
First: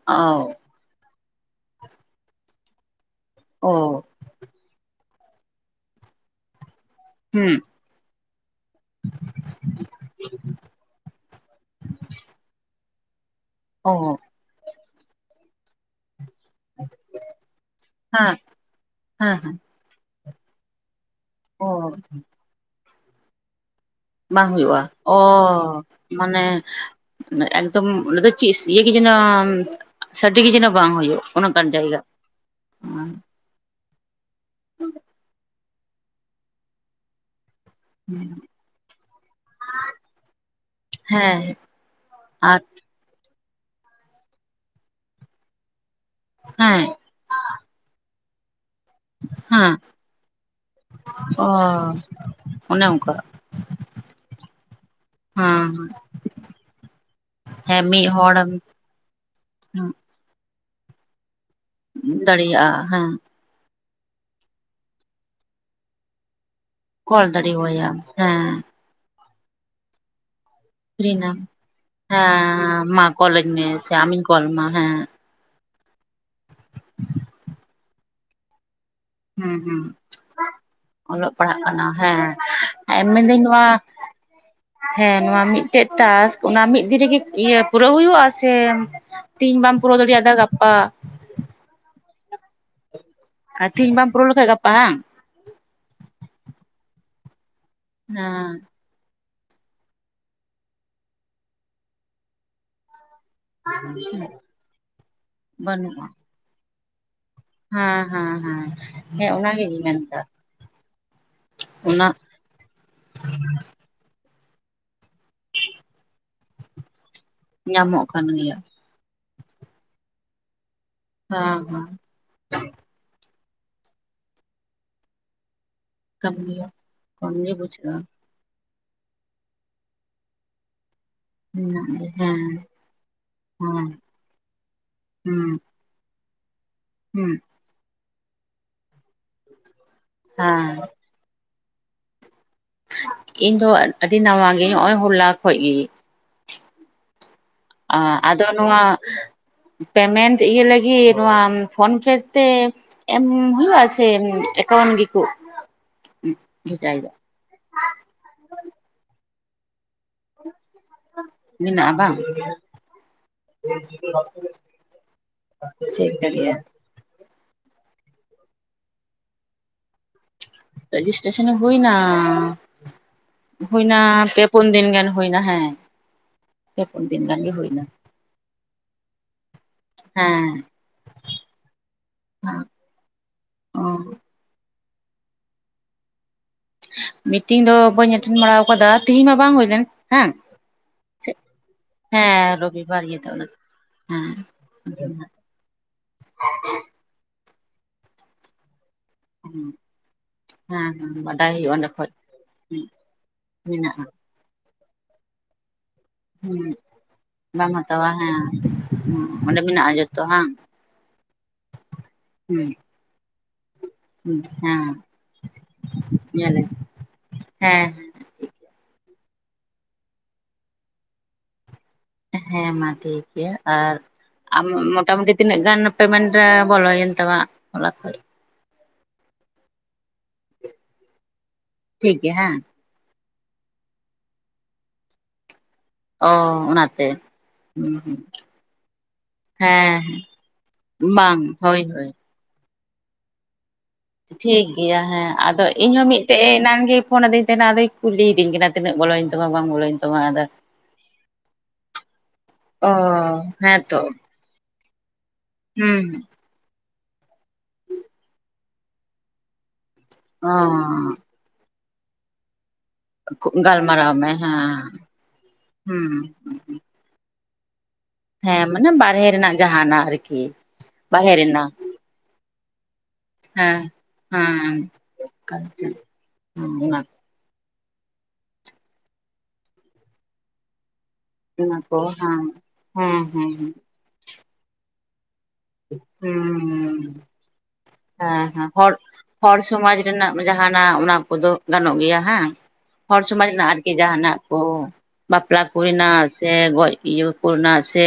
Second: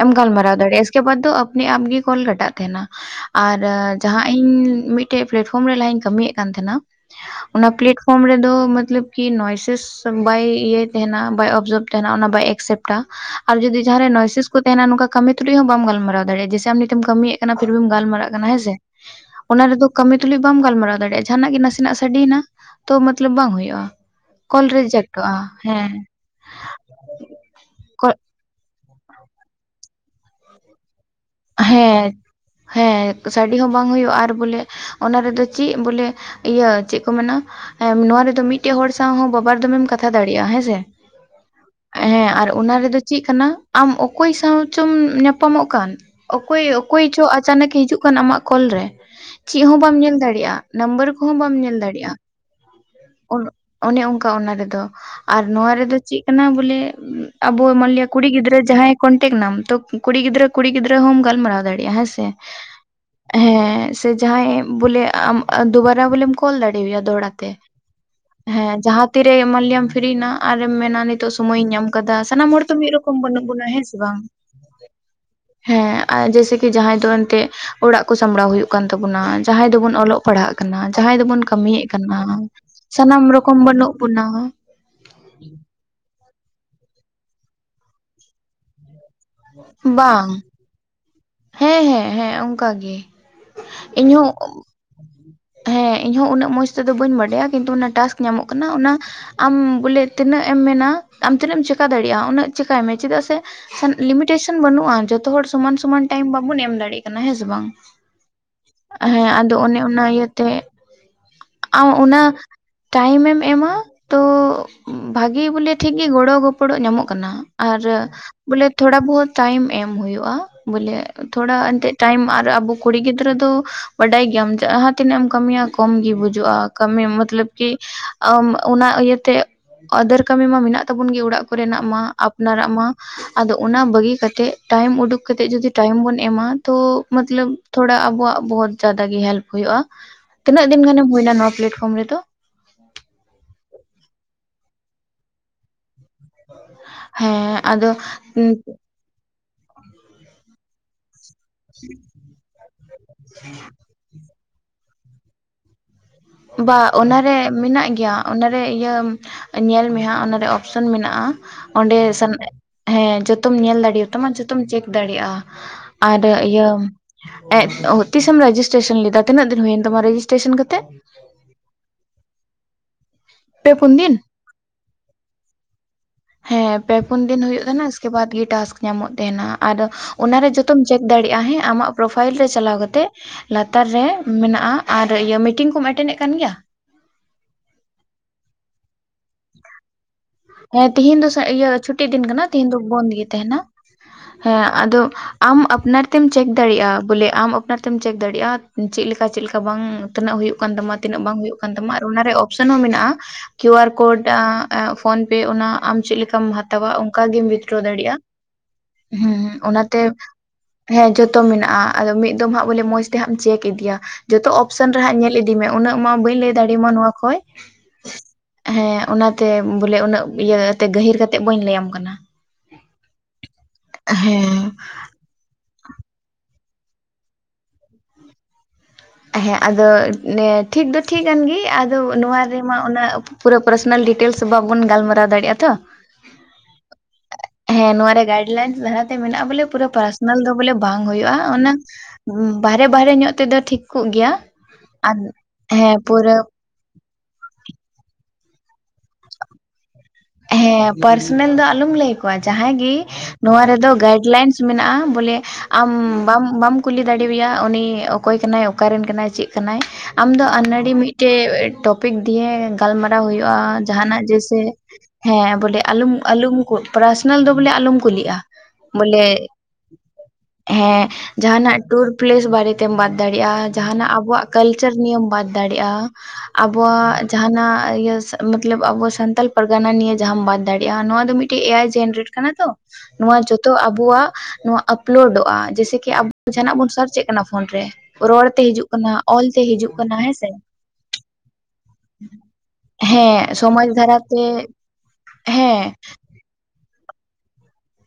A: ᱮᱢ ᱜᱟᱞᱢᱟᱨᱟᱣ
B: ᱚ
A: ᱫᱟᱲᱮᱭᱟᱜᱼᱟ ᱾ ᱩᱥᱠᱮ ᱵᱟᱫ ᱫᱚ ᱟᱯᱱ ᱟᱯ ᱜᱮ ᱠᱚᱞ ᱠᱷᱴᱟᱜ ᱛᱟᱦᱮᱱᱟ ᱟᱨ
B: ᱚ
A: ᱡᱟᱦᱟᱸ ᱤᱧ ᱢᱤᱫᱴᱮᱡ ᱯᱞᱟᱴᱯᱷᱚᱨᱚᱢ ᱨᱮ ᱞᱟᱦᱟᱧ ᱠᱟᱹᱢᱤᱭᱮᱫ ᱠᱟᱱ ᱛᱟᱦᱮᱱᱟ
B: ᱦᱮᱸ ᱻ᱾
A: ᱚᱱᱟ ᱯᱞᱮᱴᱯᱷᱚᱨᱚᱢ ᱨᱮᱫᱚ ᱢᱚᱛᱞᱚᱵ ᱠᱤ ᱱᱚᱚᱭᱥᱮᱥ ᱵᱟᱭ ᱤᱭᱟᱹᱭ ᱛᱟᱦᱮᱱᱟ ᱵᱟᱭ ᱚᱵᱡᱚᱨᱵᱷ ᱛᱟᱦᱮᱱᱟ ᱚᱱᱟ ᱵᱟᱭ ᱮᱠᱥᱮᱯᱴᱟ -ᱟ ᱾ ᱟᱨ ᱡᱩᱫᱤ
B: ᱚ
A: ᱡᱟᱦᱟᱸᱨᱮ ᱱᱚᱭᱥ ᱠᱚ ᱛᱟᱦᱮᱱᱟ ᱱᱚᱝᱠᱟ ᱠᱟᱹᱢᱤ ᱛᱩᱞᱩᱡ ᱦᱚᱸ ᱵᱟᱢ ᱜᱟᱞᱢᱟᱨᱟᱣ ᱫᱟᱲᱮᱭᱟᱜᱼᱟ ᱾ ᱥᱮ ᱟᱢ ᱱᱤᱛ ᱮᱢ ᱛᱮᱢ ᱠᱟᱹᱢᱤᱭᱮᱫ ᱠᱟᱱᱟ ᱯᱷᱤᱨᱵᱤᱢ ᱜᱟᱞᱢᱟᱨᱟᱜ ᱠᱟᱱᱟ ᱦᱮᱸ ᱥᱮ
B: ᱦᱮᱸ
A: ᱱᱚᱰᱮ ᱫᱚ ᱠᱟᱹᱢᱤ ᱛᱩᱞᱩᱡ ᱵᱟᱢ ᱜᱟᱞᱢᱟᱨᱟᱣ ᱫᱟᱲᱮᱭᱟᱜᱼᱟ ᱡᱟᱦᱟᱱᱟᱜ ᱜᱮ
B: ᱚ
A: ᱱᱟᱥᱮᱱᱟᱜ ᱥᱟᱰᱮᱭᱱᱟ ᱛᱚ ᱢᱚᱛᱞᱚᱵ ᱵᱟᱝ ᱦᱩᱭᱩᱜᱼᱟ ᱾
B: ᱵᱟᱝ ᱦᱩᱭᱩᱜᱼᱟ ᱚᱸᱻ ᱾ ᱢᱟᱱᱮ ᱮᱠᱫᱚᱢ
A: ᱠᱚᱞ
B: ᱚᱱᱟ ᱫᱚ ᱪᱮᱫ ᱤᱭᱟᱹ ᱠᱤ ᱢᱟᱱᱮ ᱱᱟ [unintelligible] ᱥ ᱠᱤ ᱡᱮᱱᱚ ᱵᱟᱝ ᱦᱩᱭᱩᱜ [unintelligible] ᱡᱟᱭᱜᱟ
A: ᱦᱮᱸ ᱦᱮᱸ ᱥᱟᱰᱮ ᱦᱚᱸ ᱵᱟᱝ ᱦᱩᱭᱩᱜᱼᱟ ᱟᱨ ᱵᱚᱞᱮ ᱚᱱᱟ ᱨᱮᱫᱚ ᱪᱮᱫ ᱵᱚᱞᱮ ᱤᱭᱟᱹ ᱪᱮᱫ ᱠᱚ ᱢᱮᱱᱟ ᱮᱢ ᱱᱚᱣᱟ ᱨᱮᱫᱚ ᱢᱤᱫᱴᱮᱱ ᱦᱚᱲ ᱥᱟᱶ ᱦᱚᱸ ᱵᱟᱵᱟᱨ ᱫᱚᱢᱮᱢ ᱠᱟᱛᱷᱟ ᱫᱟᱲᱮᱭᱟᱜᱼᱟ ᱦᱮᱸᱥ, [unintelligible]
B: ᱦᱮᱸ᱾
A: ᱦᱮᱸ ᱟᱨ ᱚᱱᱟ ᱨᱮᱫᱚ ᱪᱮᱫ ᱠᱟᱱᱟ ᱟᱢ ᱚᱠᱚᱭ ᱥᱟᱶ ᱪᱚᱢ ᱧᱟᱯᱟᱢᱚᱜ ᱠᱟᱱ ᱚᱠᱚᱭ
B: ᱦᱮᱸ
A: ᱚᱠᱚᱭ ᱪᱚ ᱟᱪᱟᱱᱟᱠ ᱦᱤᱡᱩᱜ ᱠᱟᱱ ᱟᱢᱟᱜ ᱠᱚᱞ ᱨᱮ᱾ ᱪᱮᱫ
B: ᱦᱮᱸ
A: ᱦᱚᱸ ᱵᱟᱢ ᱧᱮᱞ ᱫᱟᱲᱮᱭᱟᱜᱼᱟ ᱱᱟᱢᱵᱟᱨ ᱠᱚᱸᱦᱚᱸ
B: ᱚ
A: ᱵᱟᱢ ᱧᱮᱞ ᱫᱟᱲᱮᱭᱟᱜᱼᱟ᱾
B: ᱚᱱᱮ ᱚᱱᱠᱟ
A: ᱚᱱ ᱚᱱᱮ ᱚᱱᱠᱟ ᱚᱱᱟ ᱨᱮᱫᱚ᱾ ᱟᱨ
B: ᱦᱮᱸ
A: ᱱᱚᱣᱟ ᱨᱮᱫᱚ ᱪᱮᱫ ᱠᱟᱱᱟ ᱵᱚᱞᱮ ᱟᱵᱚ
B: ᱦᱮᱸ
A: ᱢᱟᱱᱞᱤᱭᱟ
B: ᱢᱤᱫ
A: ᱠᱩᱲᱤ
B: ᱦᱚᱲᱮᱢ
A: ᱜᱤᱫᱽᱨᱟᱹ ᱡᱟᱦᱟᱸᱭ ᱠᱚᱱᱴᱮᱠᱱᱟᱢ ᱛᱚ ᱠᱩᱲᱤ ᱜᱤᱫᱽᱨᱟᱹ ᱠᱩᱲᱤ ᱜᱤᱫᱽᱨᱟᱹ ᱦᱚᱢ ᱜᱟᱞᱢᱟᱨᱟᱣ ᱫᱟᱲᱮᱭᱟᱜᱼᱟ ᱦᱮᱸᱥᱮ᱾
B: ᱫᱟᱲᱮᱭᱟᱜᱼᱟ ᱦᱮᱸ
A: ᱦᱮᱸ ᱥᱮ ᱡᱟᱦᱟᱸᱭ ᱵᱚᱞᱮ ᱟᱢ ᱫᱩᱵᱟᱨᱟ ᱵᱚᱞᱮᱢ ᱠᱚᱞ ᱫᱟᱲᱮᱣ ᱟᱭᱟ
B: ᱠᱚᱞ
A: ᱫᱚᱦᱲᱟᱛᱮ᱾
B: ᱫᱟᱲᱮᱣᱟᱭᱟᱢ ᱦᱮᱸ᱾
A: ᱡᱟᱦᱟᱸ ᱛᱤᱨᱮ ᱢᱟᱞᱟᱞᱤᱭᱟ. ᱢ ᱯᱷᱤᱨᱤ ᱨᱮᱱᱟᱜ ᱟᱨᱮᱢ ᱢᱮᱱᱟ
B: ᱯᱷᱨᱤ
A: ᱱᱤᱛᱚᱜ
B: ᱱᱟᱢ
A: ᱥᱚᱢᱚᱭᱤᱧ ᱧᱟᱢ ᱠᱟᱫᱟ ᱥᱟᱱᱟᱢ ᱦᱚᱲ ᱛᱚ
B: ᱦᱮᱸ
A: ᱢᱤᱫ
B: ᱢᱟ
A: ᱨᱚᱠᱚᱢ ᱵᱟᱹᱱᱩᱜ
B: ᱠᱚᱞᱟᱹᱧ ᱢᱮ
A: ᱵᱚᱱᱟ ᱦᱮᱸ ᱥᱮ ᱵᱟᱝ?
B: ᱟᱢᱤᱧ ᱠᱚᱞ ᱟᱢᱟ ᱦᱮᱸ
A: ᱦᱮᱸ ᱡᱮᱥᱮ ᱠᱤ ᱡᱟᱦᱟᱸᱭ ᱫᱚ ᱮᱱᱛᱮᱜ ᱚᱲᱟᱜ ᱠᱚ ᱥᱟᱢᱲᱟᱣ ᱦᱩᱭᱩᱜ ᱠᱟᱱ ᱛᱟᱵᱚᱱᱟ
B: ᱦᱩᱸ
A: ᱡᱟᱦᱟᱸᱭ
B: ᱦᱩᱸ
A: ᱫᱚᱵᱚᱱ ᱚᱞᱚᱜ ᱯᱟᱲᱦᱟᱜ ᱠᱟᱱᱟ ᱡᱟᱦᱟᱸᱭ ᱫᱚᱵᱚᱱ ᱠᱟᱹᱢᱤᱭᱮᱫ ᱠᱟᱱᱟ᱾
B: ᱢᱮᱱᱟ.
A: ᱥᱟᱱᱟᱢ
B: ᱧ
A: ᱨᱚᱠᱚᱢ
B: ᱱᱚᱣᱟ
A: ᱵᱟᱹᱱᱩᱜ ᱵᱚᱱᱟ
B: ᱦᱮᱸ ᱱᱚᱣᱟ ᱢᱤᱫᱴᱮᱡ ᱴᱟᱥᱠ ᱚᱱᱟ ᱢᱤᱫ ᱫᱤᱱ ᱨᱮᱜᱮ ᱤᱭᱟ. ᱯᱩᱨᱟᱹ ᱦᱩᱭᱩᱜ ᱟᱥᱮ ᱛᱤᱦᱤᱧ ᱵᱟᱢ ᱯᱩᱨᱟᱹᱣ ᱫᱟᱲᱮᱭᱟᱜᱫᱟ
A: ᱵᱟᱝ
B: ᱜᱟᱯᱟ
A: ᱦᱮᱸ ᱦᱮᱸ ᱦᱮᱸ ᱚᱱᱠᱟ ᱜᱮ
B: ᱛᱤᱦᱤᱧ ᱵᱟᱢ
A: ᱤᱧ
B: ᱯᱩᱨᱟᱹᱣ
A: ᱦᱚᱸ
B: ᱞᱮᱠᱷᱟᱡ ᱜᱟᱯᱟ ᱵᱟᱝ
A: ᱦᱮᱸ ᱤᱧ ᱦᱚᱸ ᱩᱱᱟᱹᱜ ᱢᱚᱡ ᱛᱮᱫᱚ ᱵᱟᱹᱧ ᱵᱟᱰᱟᱭᱟ ᱠᱤᱱᱛᱩ ᱚᱱᱟ ᱴᱟᱥᱠ ᱧᱟᱢᱚᱜ
B: ᱦᱮᱸ
A: ᱠᱟᱱᱟ ᱚᱱᱟ ᱟᱢ ᱵᱚᱞᱮ ᱛᱤᱱᱟᱹᱜ ᱮᱢ ᱢᱮᱱᱟ ᱟᱢ ᱛᱤᱱᱟᱹᱜ ᱮᱢ ᱪᱮᱠᱟ ᱫᱟᱲᱮᱭᱟᱜᱼᱟ ᱩᱱᱟᱹᱜ ᱪᱤᱠᱟᱭ ᱢᱮ ᱪᱮᱫᱟᱜ ᱥᱮ ᱞᱤᱢᱤᱴᱮᱥᱟᱱ ᱵᱟᱹᱱᱩᱜᱼᱟ ᱡᱚᱛᱚ ᱦᱚᱲ ᱥᱚᱢᱟᱱ
B: ᱵᱟᱹᱱᱩᱜᱼᱟ
A: ᱥᱚᱢᱟᱱ ᱴᱟ. ᱭᱤᱢ ᱵᱟᱵᱚᱱ ᱮᱢ ᱫᱟᱲᱮᱭᱟᱜ ᱠᱟᱱᱟ ᱦᱮᱸ ᱥᱮ ᱵᱟᱝ?
B: ᱦᱮᱸ ᱦᱮᱸ ᱦᱮᱸ
A: ᱦᱮᱸ ᱟᱫᱚ
B: ᱚᱱᱟᱜᱤᱧ
A: ᱚᱱᱮ ᱚᱱᱟ
B: ᱢᱮᱱᱫᱟ
A: ᱤᱭᱟᱹᱛᱮ ᱟᱢ ᱚᱱᱟ ᱴᱟᱭᱤᱢᱮᱢ ᱮᱢᱟ ᱛᱚ ᱵᱷᱟᱜᱮ ᱵᱚᱞᱮ ᱴᱷᱤᱠ ᱜᱮ ᱜᱚᱲᱚ ᱜᱚᱯᱚᱲᱚ ᱧᱟᱢᱚᱜ ᱠᱟᱱᱟ᱾ ᱟᱨ
B: ᱧᱟᱢᱚᱜ ᱠᱟᱱ ᱜᱮᱭᱟ
A: ᱵᱚᱞᱮ ᱛᱷᱚᱲᱟ ᱵᱚᱦᱩᱛ ᱴᱟᱭᱤᱢ ᱮᱢ ᱦᱩᱭᱩᱜᱼᱟ ᱵᱚᱞᱮ ᱛᱷᱚᱲᱟ
B: ᱦᱮᱸ ᱦᱮᱸ
A: ᱮᱱᱛᱮᱫ ᱴᱟᱭᱤᱢ ᱟᱨ ᱟᱵᱚ ᱠᱩᱲᱤ ᱜᱤᱫᱽᱨᱟᱹ ᱫᱚ ᱵᱟᱰᱟᱭ ᱜᱮᱭᱟᱢ ᱡᱟᱦᱟᱸ ᱛᱤᱱᱟᱹᱜ ᱮᱢ ᱠᱟᱹᱢᱤᱭᱟ ᱠᱚᱢ ᱜᱮ
B: ᱠᱟᱹᱢᱤ
A: ᱵᱩᱡᱩᱜᱼᱟ ᱠᱟᱹᱢᱤ
B: ᱠᱚᱢ
A: ᱢᱚᱛᱞᱚᱵ
B: ᱜᱮ
A: ᱠᱤ
B: ᱵᱩᱡᱷᱟᱹᱜᱼᱟ
A: ᱟᱢ ᱚᱱᱟ ᱤᱭᱟᱹᱛᱮ ᱟᱫᱟᱨ ᱠᱟᱹᱢᱤ ᱢᱟ ᱢᱮᱱᱟᱜ ᱛᱟᱵᱚᱱ ᱜᱮ ᱚᱲᱟᱜ
B: ᱦᱮᱸ
A: ᱠᱚᱨᱮᱱᱟᱜ ᱢᱟ
B: ᱦᱮᱸ
A: ᱟᱯᱱᱟᱨᱟᱜ ᱢᱟ ᱟᱫᱚ
B: ᱦᱮᱸ
A: ᱚᱱᱟ ᱵᱟᱹᱜᱤ ᱠᱟᱛᱮ ᱴᱟᱭᱤᱢ ᱩᱰᱩᱠ ᱠᱟᱛᱮᱜ
B: ᱦᱮᱸ
A: ᱡᱩᱫᱤ ᱴᱟᱭᱤᱢ ᱵᱚᱱ ᱮᱢᱟ ᱛᱚ
B: ᱦᱮᱸ
A: ᱢᱚᱛᱞᱚᱵ ᱛᱷᱚᱲᱟ ᱟᱵᱚᱣᱟᱜ ᱵᱚᱦᱚᱛ ᱡᱟᱫᱟ ᱜᱮ ᱦᱮᱞᱯ ᱦᱩᱭᱩᱜᱼᱟ᱾ ᱛᱤᱱᱟᱹᱜ ᱫᱤᱱ ᱜᱟᱱᱮᱢ ᱦᱩᱭᱱᱟ ᱱᱚᱣᱟ ᱯᱞᱮᱴᱯᱷᱚᱨᱢ ᱨᱮᱫᱚ?
B: ᱤᱧ ᱫᱚ ᱟᱹᱰᱤ ᱱᱟᱣᱟ ᱜᱮ ᱱᱚᱜ-ᱚᱭ ᱦᱚᱞᱟ ᱠᱷᱚᱡ ᱜᱮ᱾
A: [inaudible] ᱦᱮᱸ ᱟᱫᱚ᱾
B: ᱟᱸ ᱟᱫᱚ ᱱᱚᱣᱟ ᱯᱮᱢᱮᱱᱴ ᱤᱭᱟᱹ ᱞᱟᱹᱜᱤᱫ ᱱᱚᱣᱟ ᱯᱷᱳᱱᱯᱮ ᱛᱮ ᱮᱢ ᱦᱩᱭᱩᱜ-ᱟ ᱥᱮ ᱥᱮ ᱮᱠᱟᱭᱩᱱᱴ ᱜᱮ ᱠᱚ
A: ᱵᱟ ᱚᱱᱟᱨᱮ ᱢᱮᱱᱟᱜ ᱜᱮᱭᱟ ᱚᱱᱟᱨᱮ ᱤᱭᱟᱹ ᱧᱮᱞ ᱢᱮ ᱦᱟᱸᱜ ᱚᱱᱟᱨᱮ ᱚᱠ ᱚᱯᱥᱮᱱ ᱢᱮᱱᱟᱜᱼᱟ᱾
B: ᱢᱮᱱᱟᱜᱼᱟ
A: ᱚᱸᱰᱮ
B: ᱵᱟᱝ
A: ᱥᱟᱱᱟᱢ ᱦᱮᱸ ᱡᱚᱛᱚᱢ ᱧᱮᱞ ᱫᱟᱲᱮᱭᱟᱛᱟᱢᱟ ᱡᱚᱛᱚᱢ ᱪᱮᱠ ᱫᱟᱲᱮᱭᱟᱜᱼᱟ᱾
B: ᱪᱮᱠ
A: ᱟᱨ ᱤᱭᱟᱹ
B: ᱫᱟᱲᱮᱭᱟᱜᱼᱟ
A: ᱮᱸᱜ ᱛᱤᱥᱮᱢ ᱨᱮᱡᱤᱥᱴᱨᱮᱥᱚᱱ ᱞᱮᱫᱟ ᱛᱤᱱᱟᱹᱜ ᱫᱤᱱ ᱦᱩᱭᱮᱱ ᱛᱟᱢᱟ ᱨᱮᱡᱤᱥᱴᱨᱮᱥᱚᱱ ᱠᱟᱛᱮᱫ?
B: ᱨᱮᱡᱤᱥᱴᱨᱮᱥᱚᱱ ᱦᱩᱭᱱᱟ
A: ᱯᱮ ᱯᱩᱱ
B: ᱦᱩᱭᱱᱟ
A: ᱫᱤᱱ
B: ᱯᱮ ᱯᱩᱱ ᱫᱤᱱ ᱜᱟᱱ ᱦᱩᱭᱱᱟ ᱦᱮᱸ᱾
A: ᱦᱮᱸ ᱯᱮ ᱯᱩᱱ ᱫᱤᱱ ᱦᱩᱭᱩᱜ ᱛᱟᱦᱮᱱᱟ ᱩᱥᱠᱮ ᱵᱟᱫᱽ ᱜᱮ ᱴᱟᱥᱠ ᱧᱟᱢᱚᱜ ᱛᱟᱦᱮᱱᱟ ᱾ᱟᱫᱚ ᱚᱱᱟᱨᱮ
B: ᱦᱮᱸ
A: ᱡᱚᱛᱚᱢ ᱪᱮᱠ ᱫᱟᱲᱮᱭᱟᱜᱼᱟ ᱦᱮᱸ ᱟᱢᱟᱜ ᱯᱨᱚᱯᱷᱟᱭᱤᱞ ᱨᱮ ᱪᱟᱞᱟᱣ ᱠᱟᱛᱮᱜ
B: ᱚ
A: ᱞᱟᱛᱟᱨ ᱨᱮ ᱢᱮᱱᱟᱜᱼᱟ ᱟᱨ ᱤᱭᱟᱹ ᱢᱤᱴᱤᱝ ᱠᱚᱢ ᱮᱴᱮᱱᱰ ᱮᱫ ᱠᱟᱱ ᱜᱮᱭᱟ?
B: ᱢᱤᱴᱤᱝ ᱫᱚ ᱵᱟᱹᱧ ᱮᱴᱮᱱ ᱵᱟᱲᱟᱣ ᱟᱠᱟᱫᱟ ᱛᱤᱦᱤᱧ ᱢᱟ ᱵᱟᱝ ᱦᱩᱭ ᱞᱮᱱ᱾ ᱦᱩᱸ
A: ᱦᱮᱸ ᱛᱤᱦᱤᱧ ᱫᱚ ᱤᱭᱟᱹ ᱪᱷᱩᱴᱤ ᱫᱤᱱ ᱠᱟᱱᱟ
B: ᱦᱮᱸ
A: ᱛᱤᱦᱤᱧ ᱫᱚ
B: ᱨᱚᱵᱤᱵᱟᱨ ᱜᱮᱫᱚᱜ ᱞᱟᱹᱜᱤᱫ ᱦᱮᱸ
A: ᱫᱚ ᱟᱢ ᱟᱯᱱᱟᱨ ᱛᱮᱢ ᱪᱮᱠ ᱫᱟᱲᱮᱭᱟᱜᱼᱟ ᱵᱚᱞᱮ ᱟᱢ ᱟᱯᱱᱟᱨ ᱛᱮᱢ ᱪᱮᱠ ᱫᱟᱲᱮᱭᱟᱜᱼᱟ ᱪᱮᱫ ᱛᱟ ᱞᱮᱠᱟ ᱪᱮᱫ
B: ᱦᱮᱸ
A: ᱞᱮᱠᱟ ᱵᱟᱝ ᱛᱤᱱᱟᱹᱜ ᱦᱩᱭᱩᱜ ᱠᱟᱱ ᱛᱟᱢᱟ
B: ᱦᱮᱸ
A: ᱛᱤᱱᱟᱹᱜ ᱵᱟᱝ
B: ᱵᱟᱰᱟᱭ
A: ᱦᱩᱭᱩᱜ
B: ᱦᱩᱭᱩᱜᱼᱟ
A: ᱠᱟᱱ
B: ᱚᱸᱰᱮ
A: ᱛᱟᱢᱟ ᱟᱨ
B: ᱠᱷᱚᱡ
A: ᱚᱱᱟᱨᱮ ᱚᱯᱥᱮᱱ
B: ᱦᱮᱸ
A: ᱦᱚᱸ ᱢᱮᱱᱟᱜᱼᱟ᱾ ᱠᱤᱭᱩ ᱟᱨ
B: ᱢᱮᱱᱟᱜᱼᱟ
A: ᱠᱳᱰ ᱟᱸ ᱮᱸ ᱯᱷᱳᱱ ᱯᱮ ᱚᱱᱟ ᱟᱢ ᱪᱮᱫ ᱞᱮᱠᱟ ᱠᱟᱢ
B: ᱦᱩᱸ
A: ᱦᱟᱛᱟᱣᱟ ᱚᱱᱠᱟ ᱜᱮᱢ
B: ᱵᱟᱢ
A: ᱩᱭᱤᱛᱷᱰᱨᱚ
B: ᱦᱟᱛᱟᱣᱟ
A: ᱫᱟᱲᱮᱭᱟᱜᱼᱟ᱾
B: ᱦᱮᱸ
A: ᱦᱩᱸ ᱦᱩᱸ
B: ᱚᱸᱰᱮ ᱢᱮᱱᱟᱜᱼᱟ
A: ᱚᱱᱟᱛᱮ
B: ᱡᱚᱛᱚ ᱦᱟᱝ
A: ᱦᱮᱸ ᱡᱚᱛᱚ ᱢᱮᱱᱟᱜᱼᱟ ᱟᱫᱚ ᱢᱤᱫ ᱫᱚᱢ ᱦᱟᱸᱜ
B: ᱦᱩᱸ
A: ᱵᱚᱞᱮ ᱢᱚᱸᱡᱽ ᱛᱮ ᱦᱟᱜ ᱪᱮᱠ ᱤᱫᱤᱭᱟ᱾
B: ᱦᱩᱸ
A: ᱡᱚᱛᱚ
B: ᱦᱮᱸ
A: ᱚᱯᱷᱥᱮᱱ ᱨᱮ ᱦᱟᱸᱜ ᱧᱮᱞ ᱤᱫᱤ ᱢᱮ ᱩᱱᱟᱹᱜ ᱢᱟ ᱵᱟᱹᱧ ᱞᱟᱹᱭ
B: ᱧᱮᱞᱟᱹᱧ
A: ᱫᱟᱲᱮᱣᱟᱢᱟ ᱱᱚᱣᱟ ᱠᱷᱚᱡ᱾
B: ᱦᱮᱸ
A: ᱦᱮᱸ ᱚᱱᱟᱛᱮ ᱵᱚᱞᱮ ᱩᱱᱟᱹᱜ ᱤᱭᱟᱹ ᱟᱛᱮ ᱜᱟᱹᱦᱤᱨ ᱠᱟᱛᱮᱜ ᱵᱟᱹᱧ ᱞᱟᱹᱭᱟᱢ ᱠᱟᱱᱟ᱾
B: ᱦᱮᱸ ᱢᱟ ᱴᱷᱤᱠ ᱜᱮᱭᱟ᱾ ᱟᱨ
A: ᱦᱮᱸ
B: ᱟᱢ ᱢᱚᱴᱟᱢᱩᱴᱤ ᱛᱤᱱᱟᱹᱜ ᱜᱟᱱ- ᱯᱮᱢᱮᱱᱴ ᱵᱚᱞ ᱮᱱ ᱛᱟᱢᱟ ᱦᱚᱞᱟ ᱠᱷᱟᱡ?
A: ᱦᱮᱸ ᱟᱫᱚ ᱴᱷᱤᱠ ᱫᱚ ᱴᱷᱤᱠ ᱟᱱ ᱜᱮ ᱟᱫᱚ
B: ᱴᱷᱤᱠ ᱜᱮᱭᱟ
A: ᱱᱚᱣᱟ
B: ᱦᱮᱸ
A: ᱨᱮᱢᱟ ᱩᱱᱟᱹᱜ ᱯᱩᱨᱟᱹ ᱯᱨᱟᱥᱚᱱᱟᱞ ᱰᱤᱴᱮᱞᱥ ᱵᱟᱵᱚᱱ ᱜᱟᱞᱢᱟᱨᱟᱣ ᱫᱟᱲᱮᱭᱟᱜᱼᱟ ᱛᱚ᱾
B: ᱚ ᱚᱱᱟᱛᱮ᱾ ᱦᱩᱸ
A: ᱦᱮᱸ
B: ᱦᱩᱸ
A: ᱱᱚᱶᱥᱟᱨᱮ ᱜᱟᱭᱤᱰ ᱞᱟᱭᱤᱱᱥ ᱫᱷᱟᱨᱟᱛᱮ ᱢᱮᱱᱟᱜᱼᱟ ᱵᱚᱞᱮ ᱯᱩᱨᱟᱹ
B: ᱦᱮᱸ
A: ᱯᱟᱨᱥᱚᱱᱟᱞ ᱫᱚ ᱵᱚᱞᱮ ᱵᱟᱝ ᱦᱩᱭᱩᱜᱼᱟ᱾ ᱚᱱᱟ-
B: ᱦᱳᱭ ᱦᱳᱭ
A: ᱩᱸ ᱵᱟᱨᱦᱮ ᱵᱟᱨᱦᱮ ᱧᱚᱜ ᱛᱮᱫᱚ ᱴᱷᱤᱠ ᱠᱚᱜ ᱜᱮᱭᱟ
B: ᱴᱷᱤᱠ ᱜᱭᱟ
A: ᱟᱨ
B: ᱦᱮᱸ ᱟᱫᱚ
A: ᱦᱮᱸ
B: ᱤᱧᱦᱚᱸ
A: ᱯᱩᱨᱟᱹ
B: ᱢᱤᱫᱴᱮᱡ ᱮᱱᱟᱱ ᱜᱮ ᱯᱷᱳᱱᱟᱫᱤᱧ ᱛᱟᱦᱮᱱᱟ ᱟᱫᱚᱭ ᱠᱩᱞᱤᱭᱮᱫᱤᱧ ᱠᱟᱱᱟ ᱛᱤᱱᱟᱹᱜ ᱵᱚᱞᱚᱭᱮᱱ ᱛᱟᱢᱟ ᱵᱟᱝ ᱵᱚᱞᱚᱭᱮᱱ ᱛᱟᱢᱟ᱾ ᱟᱫᱚ
A: ᱦᱮᱸ ᱯᱟᱨᱥᱚᱱᱟᱞ ᱫᱚ ᱟᱞᱚᱢ ᱞᱟᱹᱭ ᱟᱠᱚᱣᱟ, ᱡᱟᱦᱟᱸᱭ
B: ᱚ
A: ᱜᱤ ᱱᱚᱣᱟ ᱨᱮᱫᱚ
B: ᱦᱮᱸᱛᱚ
A: ᱜᱟᱭᱤᱰ ᱞᱟᱭᱤᱱᱥ ᱢᱮᱱᱟᱜᱼᱟ, ᱵᱚᱞᱮ ᱟᱢ
B: ᱦᱩᱸ
A: ᱵᱟᱢ-ᱵᱟᱢ ᱠᱩᱞᱤ ᱫᱟᱲᱮᱣᱟᱭᱟ ᱩᱱᱤ ᱚᱠᱚᱭ ᱠᱟᱱᱟᱭ? ᱚᱠᱟᱨᱮᱱ ᱠᱟᱱᱟᱭ? ᱪᱮᱫ ᱠᱟᱱᱟᱭ, ᱟᱢ ᱫᱚ
B: ᱚ
A: ᱟᱱᱟᱹᱲᱤ ᱢᱤᱫᱴᱮᱡ ᱴᱚᱯᱤᱠ ᱫᱤᱭᱮ ᱜᱟᱞᱢᱟᱨᱟᱣ ᱦᱩᱭᱩᱜᱼᱟ
B: ᱜᱟᱞᱢᱟᱨᱟᱣ
A: ᱡᱟᱦᱟᱱᱟᱜ
B: ᱢᱮ
A: ᱡᱮ
B: ᱦᱮᱸ
A: ᱥᱮ ᱦᱮᱸ ᱵᱚᱞᱮ
B: ᱦᱩᱸ
A: ᱟᱞᱚᱢ-ᱟᱞᱚᱢ ᱯᱨᱟᱥᱚᱱᱟᱞ ᱫᱚ ᱵᱚᱞᱮ ᱟᱞᱚᱢ ᱠᱩᱞᱤᱜᱼᱟ
B: ᱦᱮᱸ ᱢᱟᱱᱮ,
A: ᱵᱚᱞᱮ
B: ᱵᱟᱨᱦᱮ ᱨᱮᱱᱟᱜ ᱡᱟᱦᱟᱱᱟᱜ ᱟᱨᱠᱤ᱾
A: ᱦᱮᱸ
B: ᱵᱟᱨᱦᱮ ᱨᱮᱱᱟᱜ
A: ᱡᱟᱦᱟᱱᱟᱜ ᱴᱩᱨ ᱯᱞᱮᱥ ᱵᱟᱨᱮᱛᱮᱢ ᱵᱟᱛ ᱫᱟᱲᱮᱭᱟᱜᱼᱟ᱾
B: ᱦᱮᱸ
A: ᱡᱟᱦᱟᱱᱟᱜ ᱟᱵᱚᱣᱟᱜ ᱠᱟᱞᱪᱟᱨ ᱱᱤᱭᱮᱢ ᱵᱟᱛ ᱫᱟᱲᱮᱭᱟᱜᱼᱟ᱾
B: ᱦᱩᱸ ᱚᱱᱟ᱾
A: ᱟᱵᱚᱣᱟᱜ ᱡᱟᱦᱟᱱᱟᱜ ᱤᱭᱟᱹ ᱢᱚᱛᱞᱚᱵ ᱥᱟᱱᱛᱟᱞ ᱯᱟᱨᱜᱟᱱᱟ ᱱᱤᱭᱮ ᱡᱟᱦᱟᱸᱢ ᱵᱟᱛ ᱫᱟᱲᱮᱭᱟᱜᱼᱟ᱾ ᱱᱚᱣᱟ ᱫᱚ ᱢᱤᱫ- ᱮ
B: ᱚᱱᱟ
A: ᱟᱭ
B: ᱠᱚ
A: ᱡᱮᱱᱨᱮᱴ
B: ᱦᱮᱸ
A: ᱠᱟᱱᱟ ᱛᱚ,
B: ᱦᱮᱸ
A: ᱱᱚᱣᱟ
B: ᱦᱮᱸ
A: ᱡᱚᱛᱚ ᱟᱵᱚᱣᱟᱜ ᱱᱚᱣᱟ ᱟᱯᱞᱳᱰᱚᱜᱼᱟ᱾ ᱡᱮᱭᱥᱮ ᱠᱤ ᱟᱵᱚ ᱡᱟᱦᱟᱱᱟᱜ ᱵᱚᱱ
B: ᱦᱩᱸ
A: ᱥᱟᱨᱪ ᱮᱫ ᱠᱟᱱᱟ ᱯᱷᱳᱱ ᱨᱮ᱾ ᱨᱚᱲ
B: ᱦᱮᱸ
A: ᱛᱮ
B: ᱦᱮᱸ
A: ᱦᱤᱡᱩᱜ
B: ᱦᱚᱲ
A: ᱠᱟᱱᱟ,
B: ᱦᱚᱲ
A: ᱚᱞᱛᱮ ᱦᱤᱡᱩᱜ
B: ᱥᱚᱢᱟᱡᱽ
A: ᱠᱟᱱᱟ
B: ᱨᱮᱱᱟᱜ
A: ᱦᱮᱸᱥᱮ᱾
B: ᱡᱟᱦᱟᱱᱟᱜ ᱚᱱᱟ ᱠᱚᱫᱚ ᱜᱟᱱᱚᱜ ᱜᱮᱭᱟ ᱦᱟᱸ᱾ ᱦᱚᱲ ᱥᱚᱢᱟᱡᱽ
A: ᱦᱮᱸ
B: ᱨᱮᱱᱟᱜ ᱟᱨᱠᱤ ᱡᱟᱦᱟᱱᱟᱜ
A: ᱫᱷᱟᱨᱟᱛᱮ
B: ᱠᱚ ᱵᱟᱯᱞᱟ
A: ᱦᱮᱸ
B: ᱠᱚᱨᱮᱱᱟᱜ᱾ ᱥᱮ ᱜᱚᱡ ᱤᱭᱟᱹ ᱠᱚᱨᱮᱱᱟᱜ ᱥᱮ-